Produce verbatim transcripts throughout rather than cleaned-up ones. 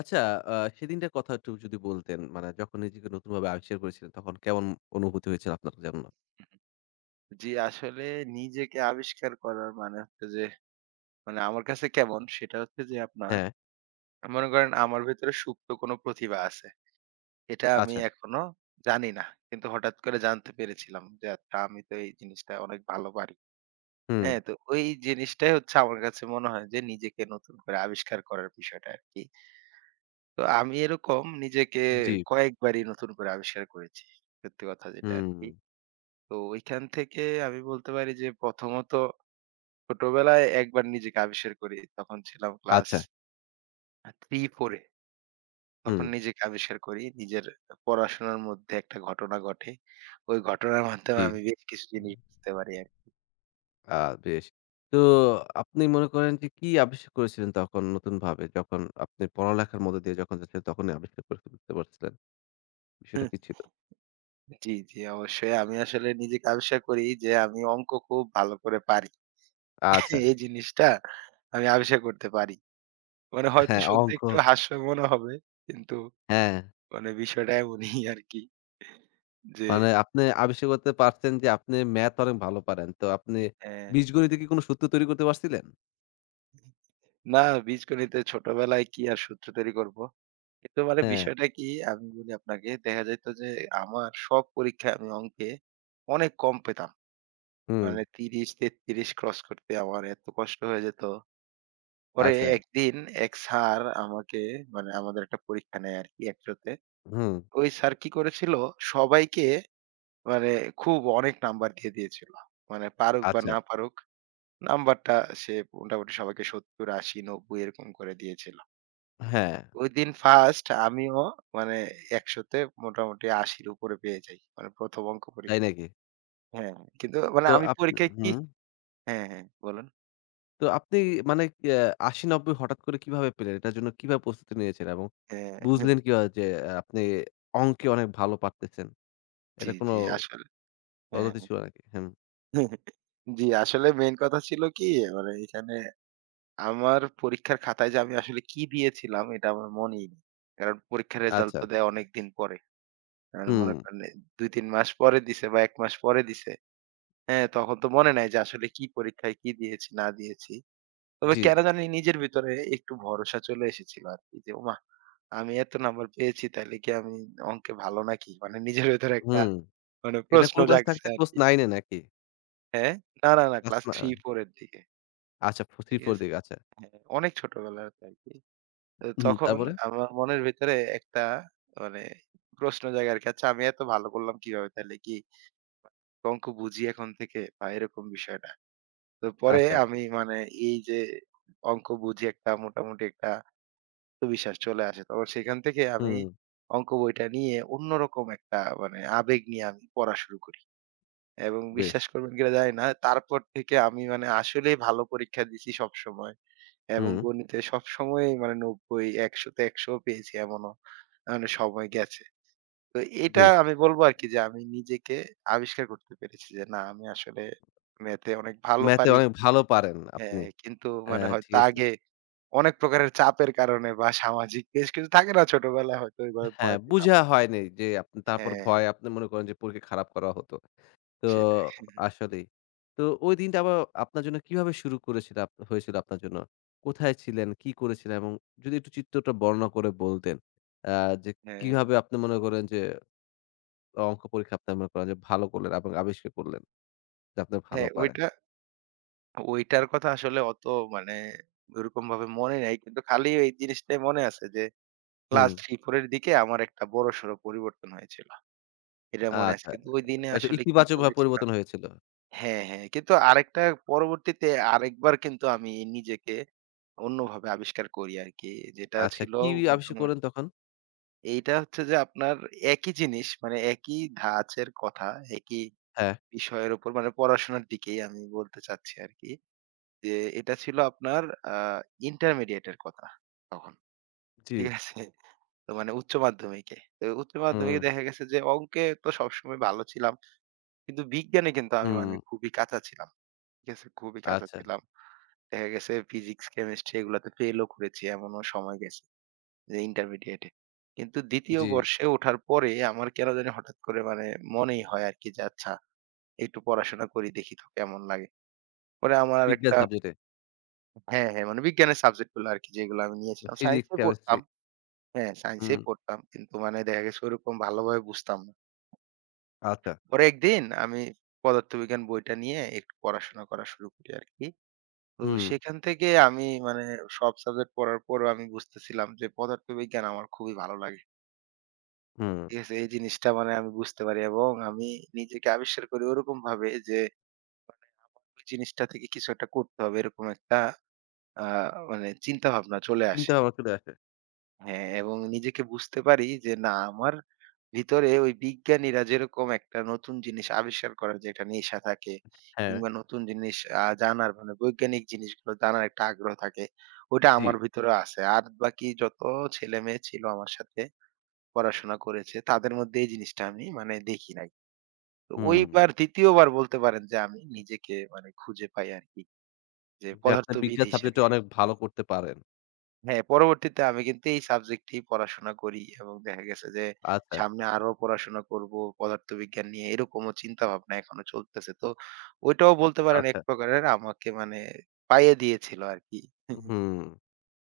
আচ্ছা। আ সেদিনটার কথা একটু যদি বলতেন, মানে যখন নিজেকে নতুনভাবে আবিষ্কার করেছিলেন, তখন কেমন অনুভূতি হয়েছিল আপনার জন্য? জি, আসলে নিজেকে আবিষ্কার করার মানে হচ্ছে যে মানে আমার কাছে কেমন সেটা হচ্ছে যে আপনার হ্যাঁ, মনে করেন আমার ভেতরে সুপ্ত কোনো প্রতিভা আছে। এটা আমি আচ্ছা। এখনো জানি না। কিন্তু হঠাৎ করে জানতে পেরেছিলাম যে আচ্ছা আমি তো এই জিনিসটা অনেক ভালো পারি। হুম, হ্যাঁ? তো ওই জিনিসটাই হচ্ছে আমার কাছে মনে হয় যে নিজেকে নতুন করে আবিষ্কার করার বিষয়টা আরকি। তো আমি এরকম নিজেকে জি, কয়েকবারই নতুন করে আবিষ্কার করেছি। সত্যি কথা যেটা হুম, আরকি। তো ওইখান থেকে আমি বলতে পারি যে প্রথমত ছোটবেলায় একবার নিজেকে আবিষ্কার করি। তখন ছিলাম ক্লাস আচ্ছা, আ তিন চার এ। হুম, তখন নিজেকে আবিষ্কার করি। নিজের পড়াশোনার মধ্যে একটা ঘটনা ঘটে। ওই ঘটনার মাধ্যমে জি। আমি বেশ কিছু জিনিস বুঝতে পারি আরকি। আ বেশ। তো আপনি মনে করেন যে কি আবিষ্কার করেছিলেন তখন নতুনভাবে? যখন আপনি পড়ালেখার মধ্য দিয়ে যখন যাচ্ছিলেন, তখনই আবিষ্কার করে ফেলতে পারছিলেন। বিষয়টা কি ছিল? জি, জি অবশ্যই। আমি আসলে নিজেকে আবিষ্কার করি যে আমি অঙ্ক খুব ভালো করে পারি। আচ্ছা, এই জিনিসটা আমি আবিষ্কার করতে পারি। মানে হয়তো হ্যাঁ, শুনতে অঙ্ক, একটু হাস্য মনে হবে কিন্তু হ্যাঁ। মানে বিষয়টা এমনই আরকি। যে মানে আপনি আবিষ্কার করতে পারছেন যে আপনি ম্যাথ অনেক ভালো পারেন। তো আপনি অ্যা বীজগণিতে কি কোন সূত্র তৈরি করতে পারছিলেন? না, বীজগণিতে ছোটবেলায় কি আর সূত্র তৈরি করব? কিন্তু মানে হ্যাঁ, বিষয়টা কি, আমি বলি আপনাকে, দেখা যাইত যে আমার সব পরীক্ষায় আমি অঙ্কে অনেক কম পেতাম। হুম, মানে ত্রিশ তেত্রিশ ক্রস করতে আমার এত কষ্ট হয়ে যেত। পরে আচ্ছা, একদিন এক স্যার আমাকে মানে আমাদের একটা পরীক্ষা নেয় আরকি একশোতে। হুম, ওই স্যার কি করেছিল, সবাইকে মানে খুব অনেক নাম্বার দিয়ে দিয়েছিল। মানে পারুক বা আচ্ছা, না পারুক, নাম্বারটা সে মোটামুটি সবাইকে সত্তর, আশি, নব্বই এরকম করে দিয়েছিল। হ্যাঁ, ওইদিন ফার্স্ট আমিও মানে একশো তে মোটামুটি আশি র উপরে পেয়ে যাই। মানে প্রথম অংক তাই পরীক্ষা। নাকি? হ্যাঁ, কিন্তু মানে তো আমি আপ পরীক্ষায় কি, হুম, হ্যাঁ, হ্যাঁ বলুন। তো আপনি মানে আ আশি নব্বই হঠাৎ করে কিভাবে পেলেন? এটার জন্য কিভাবে প্রস্তুতি নিয়েছেন এবং হ্যাঁ, হ্যাঁ, বুঝলেন কিভাবে যে আহ, আপনি অঙ্কে অনেক ভালো পারতেছেন? জি, এটা কোনো জি আসলে। হ্যাঁ, পদ্ধতি হ্যাঁ। ছিল নাকি? হুম, জি, আসলে মেইন কথা ছিল কি, মানে এখানে আমার পরীক্ষার খাতায় যে আমি আসলে কি দিয়েছিলাম, এটা আমার মনেই নেই। কারণ পরীক্ষার রেজাল্ট আচ্ছা, তো দেয় অনেকদিন পরে। আর হুম, মনে করেন দুই তিন মাস পরে দিছে বা এক মাস পরে দিছে। হ্যাঁ, তখন তো মনে নাই যে আসলে কি পরীক্ষায় কি দিয়েছি না দিয়েছি। তবে জি, কেন জানি নিজের ভিতরে একটু ভরসা চলে এসেছিল আরকি, যে ওমা! আমি এত নাম্বার পেয়েছি তাইলে কি আমি অঙ্কে ভালো নাকি? মানে নিজের ভেতরে একটা হুম, মানে এটা প্রশ্ন কোন ক্লাস জাগছে থাকতে ক্লাস আরকি। নয় এ নাকি? হ্যাঁ? না, না, না, ক্লাস ক্লাস না তিন চার এর দিকে। আচ্ছা, ঠিক তিন চার আছে? দিকে আচ্ছা, হ্যাঁ, অনেক ছোটবেলাতে আরকি। তো হুম, তখন তারপরে? আমার মনের ভেতরে একটা মানে প্রশ্ন জাগে আরকি। আচ্ছা আমি এত ভালো করলাম কিভাবে? তাইলে কি অঙ্ক বুঝি এখন থেকে? বা এরকম বিষয়টা। তো পরে আচ্ছা, আমি মানে এই যে অঙ্ক বুঝি, একটা মোটামুটি একটা আত্মবিশ্বাস চলে আসে। তখন সেখান থেকে আমি হুম, অঙ্ক বইটা নিয়ে অন্যরকম একটা মানে আবেগ নিয়ে আমি পড়া শুরু করি। এবং বেশ, বিশ্বাস করবেন কিনা জানি না, তারপর থেকে আমি মানে আসলেই ভালো পরীক্ষা দিছি সবসময়। এবং হুম, গণিতে সবসময়ই মানে নব্বই, একশো তে একশো পেয়েছি, এমনও মানে সময় গেছে। তো এটা বেশ। আমি বলবো আরকি যে আমি নিজেকে আবিষ্কার করতে পেরেছি যে, না, আমি আসলে ম্যাথে অনেক ভালো ম্যাথে পারি। অনেক ভালো পারেন হ্যাঁ, আপনি। কিন্তু অ্যা মানে ঠিক হয়তো আছে। আগে অনেক প্রকারের চাপের কারণে বা সামাজিক বেশ কিছু থাকে না, ছোটবেলায় হয়তো ওইভাবে হ্যাঁ, ভয় পেতাম। বুঝা হয় নাই যে আপ তারপর হ্যাঁ, ভয় আপনি মনে করেন যে পরীক্ষা খারাপ করা হতো। তো সেটাই। আসলেই। তো ওই দিনটা আবার আপনার জন্য কিভাবে শুরু করেছিল আপ হয়েছিল আপনার জন্য? কোথায় ছিলেন? কি করেছিলেন? এবং যদি একটু চিত্রটা বর্ণনা করে বলতেন, অ্যা যে হ্যাঁ, কিভাবে আপনি মনে করেন যে অঙ্ক পরীক্ষা আপনি মনে করেন যে ভালো করলেন এবং আবিষ্কার করলেন যে আপনি ভালো হ্যাঁ, পারেন। ওইটা ওইটার কথা আসলে অত মানে ওইরকম ভাবে মনে নাই। কিন্তু খালি এই জিনিসটাই মনে আছে যে ক্লাস হুম। তিন চার এর দিকে আমার একটা বড়সড় পরিবর্তন হয়েছিল। এটা মনে আছে। আচ্ছা, কিন্তু ওই দিনে এটা আসলে কি ইতিবাচকভাবে করেছিলাম, পরিবর্তন হয়েছিল। হ্যাঁ, হ্যাঁ। কিন্তু আরেকটা পরবর্তীতে আরেকবার কিন্তু আমি নিজেকে অন্যভাবে আবিষ্কার করি আরকি। যেটা আচ্ছা, ছিল কি আবিষ্কার মোটামুটি, করলেন তখন? এইটা হচ্ছে যে আপনার একই জিনিস, মানে একই ধাঁচের কথা, একই হ্যাঁ। বিষয়ের উপর, মানে পড়াশোনার দিকেই আমি বলতে চাচ্ছি আরকি। যে এটা ছিল আপনার আ ইন্টারমিডিয়েট এর কথা তখন। জি। ঠিক আছে? তো মানে উচ্চ মাধ্যমিকে। তো উচ্চ হুম, মাধ্যমিকে দেখা গেছে যে অঙ্কে তো সবসময় ভালো ছিলাম। কিন্তু বিজ্ঞানে কিন্তু আমি হুম। মানে খুবই কাঁচা ছিলাম। ঠিক আছে? খুবই কাঁচা আচ্ছা, ছিলাম। দেখা গেছে ফিজিক্স, কেমিস্ট্রি এগুলাতে ফেইলও করেছি, এমনও সময় গেছে। যে ইন্টারমিডিয়েটে। কিন্তু দ্বিতীয় জি। বর্ষে ওঠার পরে আমার কেন জানি হঠাৎ করে মানে মনেই হয় আরকি যে আচ্ছা একটু পড়াশোনা করি দেখি তো কেমন লাগে। পরে আমার বিজ্ঞান আরেকটা, সাবজেক্টে। হ্যাঁ, হ্যাঁ, মানে বিজ্ঞানের সাবজেক্ট গুলো আরকি যেগুলো আমি নিয়েছিলাম। ফিজিক্স, সায়েন্সে পড়তাম। কেমিস্ট্রি। হ্যাঁ, সায়েন্সেই হুম, পড়তাম। কিন্তু মানে দেখা গেছে ওরকম ভালোভাবে বুঝতাম না। আচ্ছা। পরে একদিন আমি পদার্থবিজ্ঞান বইটা নিয়ে একটু পড়াশোনা করা শুরু করি আরকি। তো হুম, সেখান থেকে আমি মানে সব সাবজেক্ট পড়ার পরেও আমি বুঝতেছিলাম যে পদার্থবিজ্ঞান আমার খুবই ভালো লাগে। হুম। ঠিক আছে? এই জিনিসটা মানে আমি বুঝতে পারি এবং আমি নিজেকে আবিষ্কার করি ওরকম ভাবে যে আমার ওই জিনিসটা থেকে কিছু একটা করতে হবে, এরকম একটা আ মানে চিন্তা ভাবনা চলে আসে। চিন্তা ভাবনা চলে আসে। হ্যাঁ, এবং নিজেকে বুঝতে পারি যে না আমার ভিতরে ওই বিজ্ঞানীরা যেরকম একটা নতুন জিনিস আবিষ্কার করার যে একটা নেশা থাকে হ্যাঁ, কিংবা নতুন জিনিস আ জানার মানে বৈজ্ঞানিক জিনিসগুলো জানার একটা আগ্রহ থাকে, ওইটা জি। আমার ভিতরেও আছে। আর বাকি যত ছেলেমেয়ে ছিল আমার সাথে পড়াশোনা করেছে তাদের মধ্যে এই জিনিসটা আমি মানে দেখি নাই। তো হুম। ওইবার দ্বিতীয় বার বলতে পারেন যে আমি নিজেকে মানে খুঁজে পাই আরকি। যে যে আপনি পদার্থবিদ বিজ্ঞান সাবজেক্টে হিসেবে। অনেক ভালো করতে পারেন। হ্যাঁ, পরবর্তীতে আমি কিন্তু এই সাবজেক্টেই পড়াশোনা করি এবং দেখা গেছে যে আচ্ছা, সামনে আরো পড়াশোনা করব পদার্থবিজ্ঞান নিয়ে, এরকমও চিন্তাভাবনা এখনো চলতেছে। তো ওইটাও বলতে পারেন এক আচ্ছা। প্রকারের আমাকে মানে পাইয়ে দিয়েছিল আরকি। হুম।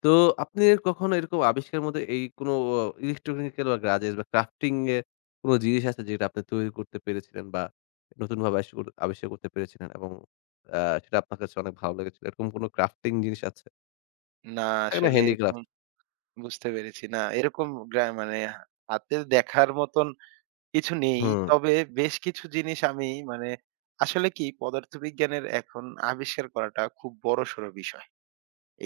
তো আপনি কখনো এরকম আবিষ্কারের মধ্যে এই কোনো ইলেকট্রনিক্যাল বা গ্যাজেটস বা ক্রাফটিং এর কোনো জিনিস আছে যেটা আপনি তৈরি করতে পেরেছিলেন বা নতুনভাবে আবিষ্ আবিষ্কার করতে পেরেছিলেন এবং আ সেটা আপনার কাছে অনেক ভালো লেগেছিল। এরকম কোনো ক্রাফটিং জিনিস আছে? না থাকে না আসলে এরকম হ্যান্ডিক্রাফট? বুঝতে পেরেছি। না, এরকম গ্রা মানে হাতে দেখার মতন কিছু নেই। হুম, তবে বেশ কিছু জিনিস আমি মানে আসলে কি, পদার্থবিজ্ঞানের এখন আবিষ্কার করাটা খুব বড়সড় বিষয়।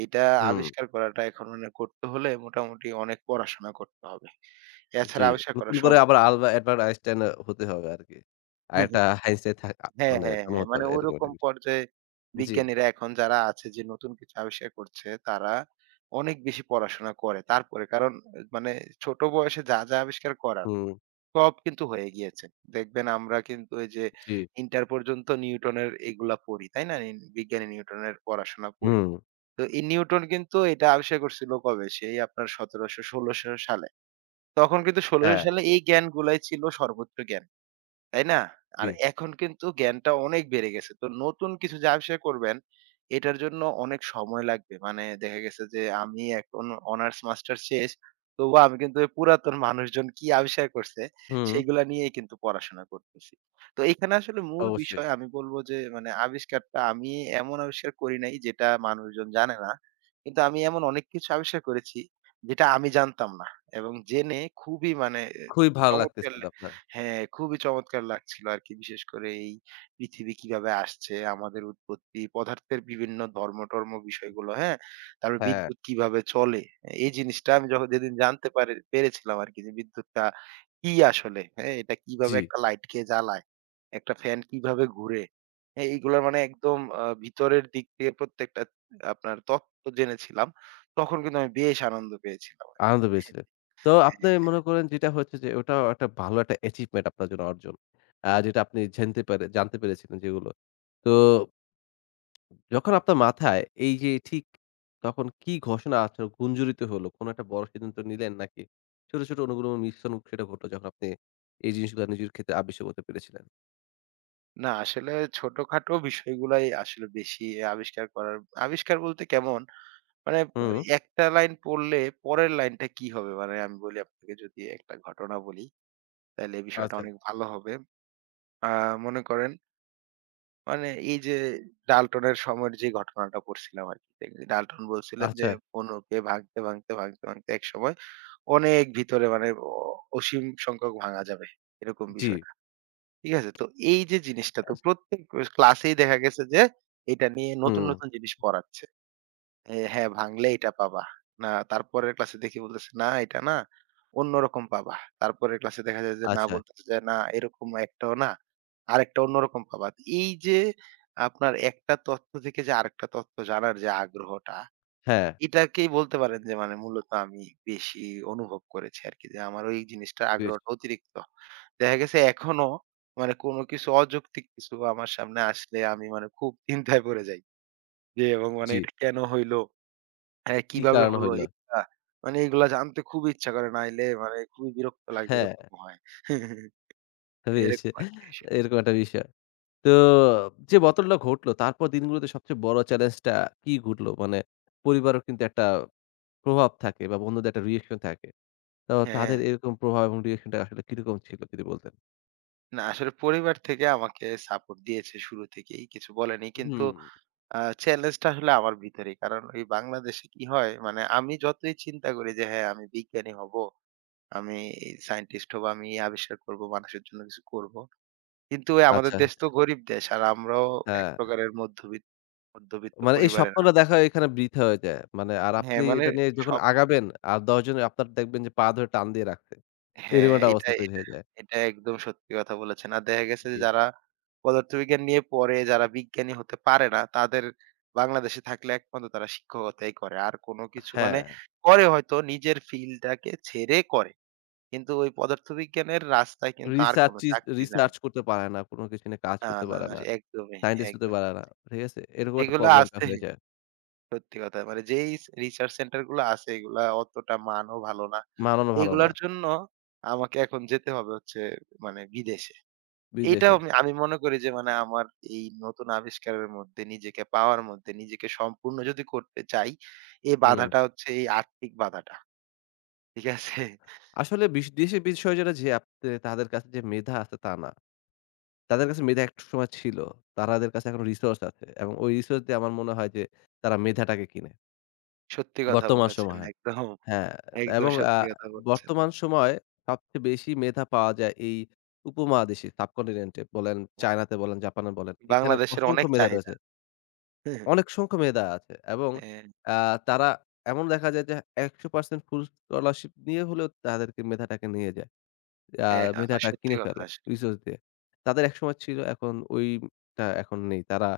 এইটা হুম। আবিষ্কার করাটা এখন মানে করতে হলে মোটামুটি অনেক পড়াশোনা করতে হবে। জি, এছাড়া আবিষ্কার করা নতুন করে সম্ভব আবার না আলবা তো। এডভার্ট আইনস্টাইন আ হতে হবে আরকি। আরেকটা আইনস্টাইন থাক আ হ্যাঁ, মানে হ্যাঁ, জন্ম হ্যাঁ। হতে মানে হবে এরকম ওইরকম একটা বিষয়। পর্যায়ে জি, বিজ্ঞানীরা এখন যারা আছে যে নতুন কিছু আবিষ্কার করছে, তারা অনেক বেশি পড়াশোনা করে। তারপরে কারণ মানে ছোট বয়সে যা যা আবিষ্কার করার হুম, সব কিন্তু হয়ে গিয়েছে। দেখবেন আমরা কিন্তু ওই যে জি, ইন্টার পর্যন্ত নিউটনের এগুলা পড়ি, তাই না? নিন বিজ্ঞানী নিউটনের পড়াশোনা পড়ি। হুম, তো এই নিউটন কিন্তু এটা আবিষ্কার করছিল কবে? সেই আপনার সতেরোশো ষোলোশো সালে। তখন কিন্তু ষোলোশো হ্যাঁ, সালে এই জ্ঞানগুলাই ছিল সর্বোচ্চ জ্ঞান। তাই না? আর জি, এখন কিন্তু জ্ঞানটা অনেক বেড়ে গেছে। তো নতুন কিছু যে আবিষ্কার করবেন, এটার জন্য অনেক সময় লাগবে। মানে দেখা গেছে যে আমি এখন অনার্স মাস্টার্স শেষ। তবুও আমি কিন্তু ওই পুরাতন মানুষজন কি আবিষ্কার করছে, হুম, সেগুলা নিয়েই কিন্তু পড়াশোনা করতেছি। তো এখানে আসলে মূল অবশ্যই। বিষয় আমি বলব যে মানে আবিষ্কারটা আমি এমন আবিষ্কার করি নাই যেটা মানুষজন জানে না। কিন্তু আমি এমন অনেক কিছু আবিষ্কার করেছি যেটা আমি জানতাম না। এবং জেনে খুবই মানে এ খুবই ভালো চমৎকার, লাগতেছিল আপনার। হ্যাঁ, খুবই চমৎকার লাগছিল আরকি। বিশেষ করে এই পৃথিবী কিভাবে আসছে, আমাদের উৎপত্তি, পদার্থের বিভিন্ন ধর্ম-টর্ম বিষয়গুলো, হ্যাঁ? তারপর হ্যাঁ, বিদ্যুৎ কিভাবে চলে। এই জিনিসটা আমি যখন যেদিন জানতে পারে পেরেছিলাম আরকি যে বিদ্যুৎটা কি আসলে, হ্যাঁ? এটা জি, কিভাবে একটা লাইটকে জ্বালায়, একটা ফ্যান কিভাবে ঘুরে। হ্যাঁ, এইগুলার মানে একদম আ ভিতরের দিক দিয়ে প্রত্যেকটা আপনার তত্ত্ব জেনেছিলাম। তখন কিন্তু আমি বেশ আনন্দ পেয়েছিলাম আরকি। আনন্দ পেয়েছিলেন। তো আপনি হ্যাঁ। মনে করেন যেটা হচ্ছে যে ওটাও একটা ভালো একটা অ্যাচিভমেন্ট আপনার জন্য অর্জন। আ যেটা আপনি ঝেনতে পেরে জানতে পেরেছিলেন যেগুলো। তো যখন আপনার মাথায় এই যে ঠিক তখন কি ঘোষণা আপনার গুঞ্জরিত হলো? কোনো একটা বড় সিদ্ধান্ত নিলেন নাকি ছোট, ছোট অনুগুলোর মিশ্রণ সেটা ঘটলো যখন আপনি এই জিনিসগুলো নিজের ক্ষেত্রে আবিষ্কার করতে পেরেছিলেন? না আসলে ছোটখাটো বিষয়গুলাই আসলে বেশি আবিষ্কার করার, আবিষ্কার বলতে কেমন, মানে হুম। একটা লাইন পড়লে পরের লাইনটা কি হবে, মানে আমি বলি আপনাকে, যদি একটা ঘটনা বলি তাহলে এই বিষয়টা আচ্ছা। অনেক ভালো হবে। আহ মনে করেন মানে এই যে ডাল্টনের সময়ের যে ঘটনাটা পড়ছিলাম আর কি, ডাল্টন বলছিলেন যে আচ্ছা, অণুকে ভাঙতে ভাঙতে ভাঙতে ভাঙতে এক সময় অনেক ভিতরে মানে অ- অসীম সংখ্যক ভাঙা যাবে, এরকম জি। বিষয়। ঠিক আছে? তো এই যে জিনিসটা তো প্রত্যেক স ক্লাসেই দেখা গেছে যে এটা নিয়ে নতুন হুম, নতুন জিনিস পড়াচ্ছে। এ হ্যাঁ, ভাঙলে এটা পাবা। না, তারপরের ক্লাসে দেখি বলতেছে, "না এটা না, অন্যরকম পাবা।" তারপরের ক্লাসে দেখা যায় যে না, আচ্ছা। বলতেছে যে, "না এরকম একটাও না, আরেকটা অন্যরকম পাবা।" এই যে আপনার একটা তথ্য থেকে যে আরেকটা তথ্য জানার যে আগ্রহটা, হ্যাঁ, এটাকেই বলতে পারেন যে মানে মূলত আমি বেশি অনুভব করেছি আরকি। যে আমার ওই জিনিসটার বেশ। আগ্রহটা অতিরিক্ত। দেখা গেছে এখনো মানে কোনো কিছু অযৌক্তিক কিছু আমার সামনে আসলে আমি মানে খুব চিন্তায় পড়ে যাই। যে এবং মানে জি। এটা কেন হইলো? হ্যাঁ, কি কিভাবে কারণ হলো হইলো? এটা? মানে এগুলা জানতে খুবই ইচ্ছা করে, নাইলে মানে খুবই বিরক্ত লাগে, হ্যাঁ, এরকম হয়। বেশ। এরকম আরকি বিষয়। এরকম একটা বিষয়। তো যে বদলটা ঘটলো তারপর দিনগুলোতে সবচেয়ে বড় চ্যালেঞ্জটা কি ঘটলো? মানে পরিবারেও কিন্তু একটা প্রভাব থাকে বা বন্ধুদের একটা রিঅ্যাকশন থাকে। তো হ্যাঁ। তাদের এরকম প্রভাব এবং রিঅ্যাকশনটা আসলে কিরকম ছিল যদি বলতেন? না আসলে পরিবার থেকে আমাকে সাপোর্ট দিয়েছে শুরু থেকেই, কিছু বলেনি। কিন্তু হুম। আ চ্যালেঞ্জটা আসলে আমার ভিতরেই। কারণ এই বাংলাদেশে কি হয়, মানে আমি যতই চিন্তা করি যে হ্যাঁ, আমি বিজ্ঞানী হবো, আমি এই সায়েন্টিস্ট হবো, আমি এই আবিষ্কার করব, মানুষের জন্য কিছু করব। কিন্তু ওই আমাদের আচ্ছা, দেশ তো গরিব দেশ। আর আমরাও এক হ্যাঁ। প্রকারের মধ্যবিত মধ্যবিত্ত মানে এই পরিবারের। আ স্বপ্নটা দেখা এখানে বৃথা হয়ে যায়। মানে আর হ্যাঁ, আপনি মানে এটা নিয়ে যখন সব, আগাবেন আর দশ জন আপনার দেখবেন যে পা ধরে টান দিয়ে রাখছে। হ্যাঁ, এরকম একটা এটা অবস্থা তৈরি এটা হয়ে যায়। এটা একদম সত্যি কথা বলেছেন। আর দেখা গেছে যে জি। যারা পদার্থবিজ্ঞান নিয়ে পড়ে, যারা বিজ্ঞানী হতে পারে না, তাদের বাংলাদেশে থাকলে একমাত্র তারা শিক্ষকতাই করে। আর কোনো কিছু মানে হ্যাঁ, করে হয়তো নিজের ফিল্ডটাকে ছেড়ে করে। কিন্তু ওই পদার্থবিজ্ঞানের রাস্তায় কিন্তু আর রিসার্চ কোনো ই চাকরি নাই। রিসার্চ করতে পারে না, কোনো কিছু নিয়ে কাজ না, করতে না, পারে না, একদমই, সায়েন্টিস্ট হতে একদমই। পারে না। ঠিক আছে? এরকম একটা এগুলা প্রবলেমটা আছে। হয়ে যায়। সত্যি কথা। মানে যেই স রিসার্চ সেন্টার গুলো আছে, এগুলা অতটা মানও ভালো না। মানানো ভালো না। এগুলার জন্য আমাকে এখন যেতে হবে হচ্ছে মানে বিদেশে। এইটাও বিদেশে। আমি আমি মনে করি যে মানে আমার এই নতুন আবিষ্কারের মধ্যে নিজেকে পাওয়ার মধ্যে নিজেকে সম্পূর্ণ যদি করতে চাই, এই হুম। বাধাটা হচ্ছে এই আর্থিক বাধাটা। ঠিক আছে? আসলে বিশ দেশে বিষয় যেটা যে আপনি তাদের কাছে যে মেধা আছে তা না। তাদের কাছে মেধা একসময় ছিল। তারাদের কাছে এখন রিসোর্স আছে এবং ওই রিসোর্স দিয়ে আমার মনে হয় যে তারা মেধাটাকে কিনে। সত্যি কথা বর্তমান বলেছেন। সময়ে একদম, হ্যাঁ, একদম এবং আ সত্যি কথা বলেছেন। বর্তমান সময়ে সবচেয়ে বেশি মেধা পাওয়া যায় এই উপমহাদেশে সাবকন্টিনেন্ট এ বলেন, হ্যাঁ, চায়নাতে বলেন, জাপানে বলেন। এখানে বাংলাদেশের অনেক অসংখ্য মেধা চাহিদা। রয়েছে। হ্যাঁ, অনেক সংখ্য মেধা আছে এবং হ্যাঁ, আ তারা এমন দেখা যায় যে একশো শতাংশ ফুল স্কলারশিপ নিয়ে হলেও তাদেরকে মেধাটাকে নিয়ে যায়। আ হ্যাঁ, আ মেধাটা সত্যি কিনে কথা ফেলে আসলে। রিসোর্স দিয়ে। তাদের একসময় ছিল এখন ওইটা এখন নেই। তারা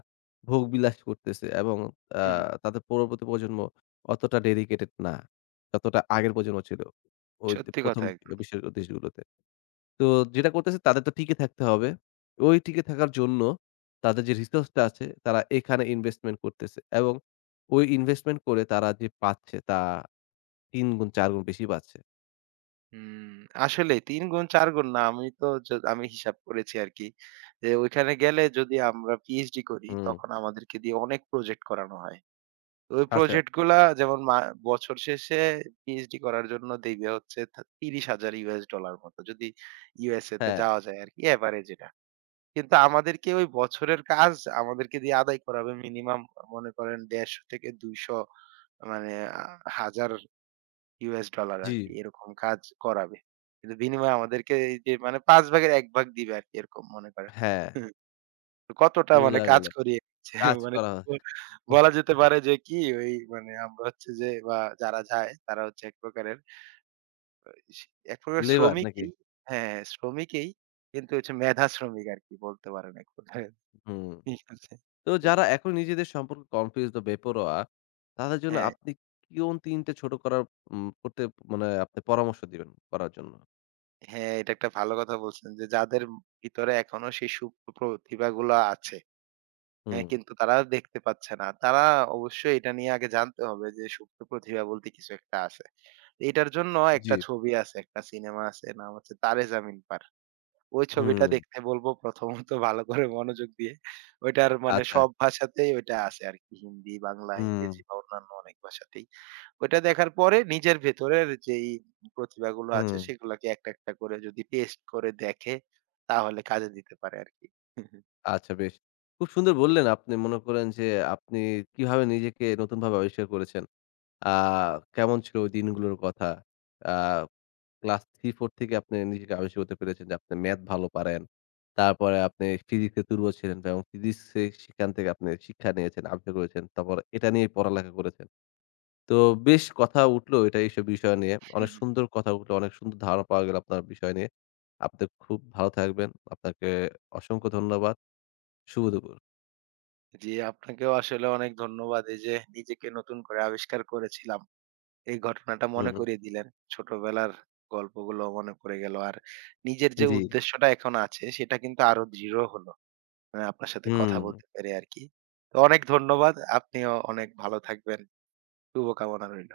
ভোগবিলাস করতেছে এবং আ হু, হু। তাদের পরবর্তী প্রজন্ম অতটা ডেডিকেটেড না। যতটা আগের প্রজন্ম ছিল। ওই যে সত্যি ১ম কথা। বিশ্বের দেশগুলোতে। তো যেটা করতেছে তাদের তো টিকে থাকতে হবে। ওই টিকে থাকার জন্য তাদের যে রিসোর্সটা আছে তারা এখানে ইনভেস্টমেন্ট করতেছে এবং ওই ইনভেস্টমেন্ট করে তারা যে পাচ্ছে তা তিন গুণ চার গুণ বেশি পাচ্ছে। হুম, আসলে তিন গুণ চার গুণ না। আমি তো য আমি হিসাব করেছি আরকি। যে ওইখানে গেলে যদি আমরা পিএইচডি করি হুম। তখন আমাদেরকে দিয়ে অনেক প্রজেক্ট করানো হয়। তো ওই আচ্ছা। প্রজেক্ট গুলা যেমন মা বছর শেষে পিএইচডি করার জন্য দিবে হচ্ছে থা ত্রিশ হাজার ডলার মতো। যদি ইউএসএ তে হ্যাঁ। যাওয়া যায় আরকি, এভারেজ এটা। কিন্তু আমাদেরকে ওই বছরের কাজ আমাদেরকে দিয়ে আদায় করাবে মিনিমাম মনে করেন একশো পঞ্চাশ থেকে দুইশো, মানে আ হাজার ইউএস ডলার জি। আরকি, এরকম কাজ করাবে। কিন্তু বিনিময়ে আমাদেরকে এই যে মানে পাঁচ ভাগের এক ভাগ দিবে আরকি, এরকম মনে করেন। হ্যাঁ। হুম, কতটা মানে বুঝা কাজ গেল। করিয়ে দিচ্ছে কাজ মানে করা হয়। ব- বলা যেতে পারে যে কি, ওই মানে আমরা হচ্ছে যে, বা যারা যায় তারা হচ্ছে এক প্রকারের, শ- এক প্রকারের লেবার নাকি? শ্রমিকই, হ্যাঁ, শ্রমিকই, কিন্তু হচ্ছে মেধা শ্রমিক আরকি, বলতে পারেন এক প্রকারের। হুম। ঠিক আছে? তো যারা এখন নিজেদের সম্পর্কে কনফিউজড বা বেপরোয়া, তাদের জন্য হ্যাঁ, আপনি কোন তিন টে ছোট করার উম করতে মানে আপনি পরামর্শ দিবেন করার জন্য? হ্যাঁ, এটা একটা ভালো কথা বলছেন, যে যাদের ভিতরে এখনো সেই সুপ্ত প্রতিভাগুলা আছে। হ্যাঁ, হুম। কিন্তু তারা দেখতে পাচ্ছে না। তারা অবশ্যই এটা নিয়ে আগে জানতে হবে যে সুপ্ত প্রতিভা বলতে কিছু একটা আছে। এটার জন্য জি। একটা ছবি আছে, একটা সিনেমা আছে। নাম হচ্ছে 'তারে জামিন পার'। ওই ছবিটা হুম। দেখতে বলব প্রথমত, ভালো করে মনোযোগ দিয়ে। ওইটার মানে আচ্ছা। সব ভাষাতেই ওইটা আছে আরকি। হিন্দি, বাংলা, হুম, ইংরেজি বা অন্যান্য অনেক ভাষাতেই। ওইটা দেখার পরে নিজের ভেতরের যেই প্রতিভাগুলো হুম। আছে সেগুলাকে একটা একটা করে যদি টেস্ট করে দেখে তাহলে কাজে দিতে পারে আরকি। আচ্ছা, বেশ। খুব সুন্দর বললেন আপনি মনে করেন যে আপনি কিভাবে নিজেকে নতুনভাবে আবিষ্কার করেছেন। আ কেমন ছিল ওই দিনগুলোর কথা? আ ক্লাস তিন চার থেকে আপনি নিজেকে আবিষ্কার করতে পেরেছেন যে আপনি ম্যাথ ভালো পারেন। তারপরে আপনি ফিজিক্সে দুর্বল ছিলেন এবং ফিজিক্সে সেখান থেকে আপনি শিক্ষা নিয়েছেন, আবিষ্কার করেছেন। তারপর এটা নিয়ে পড়ালেখা করেছেন। তো বেশ কথা উঠলো এটা এইসব বিষয় নিয়ে। অনেক সুন্দর কথা উঠলো, অনেক সুন্দর ধারণা পাওয়া গেল আপনার বিষয় নিয়ে। আপনি খুব ভালো থাকবেন। আপনাকে অসংখ্য ধন্যবাদ। শুভ দুপুর। জি, আপনাকেও আসলে অনেক ধন্যবাদ। এই যে নিজেকে নতুন করে আবিষ্কার করেছিলাম, এই ঘটনাটা মনে হুম, করিয়ে দিলেন। ছোটবেলার গল্পগুলো মনে পড়ে গেল। আর নিজের যে জি। উদ্দেশ্যটা এখন আছে সেটা কিন্তু আরো দৃঢ় হলো। মানে আপনার সাথে কথা হুম। বলতে পেরে আরকি। তো অনেক ধন্যবাদ। আপনিও অনেক ভালো থাকবেন। শুভকামনা রইল।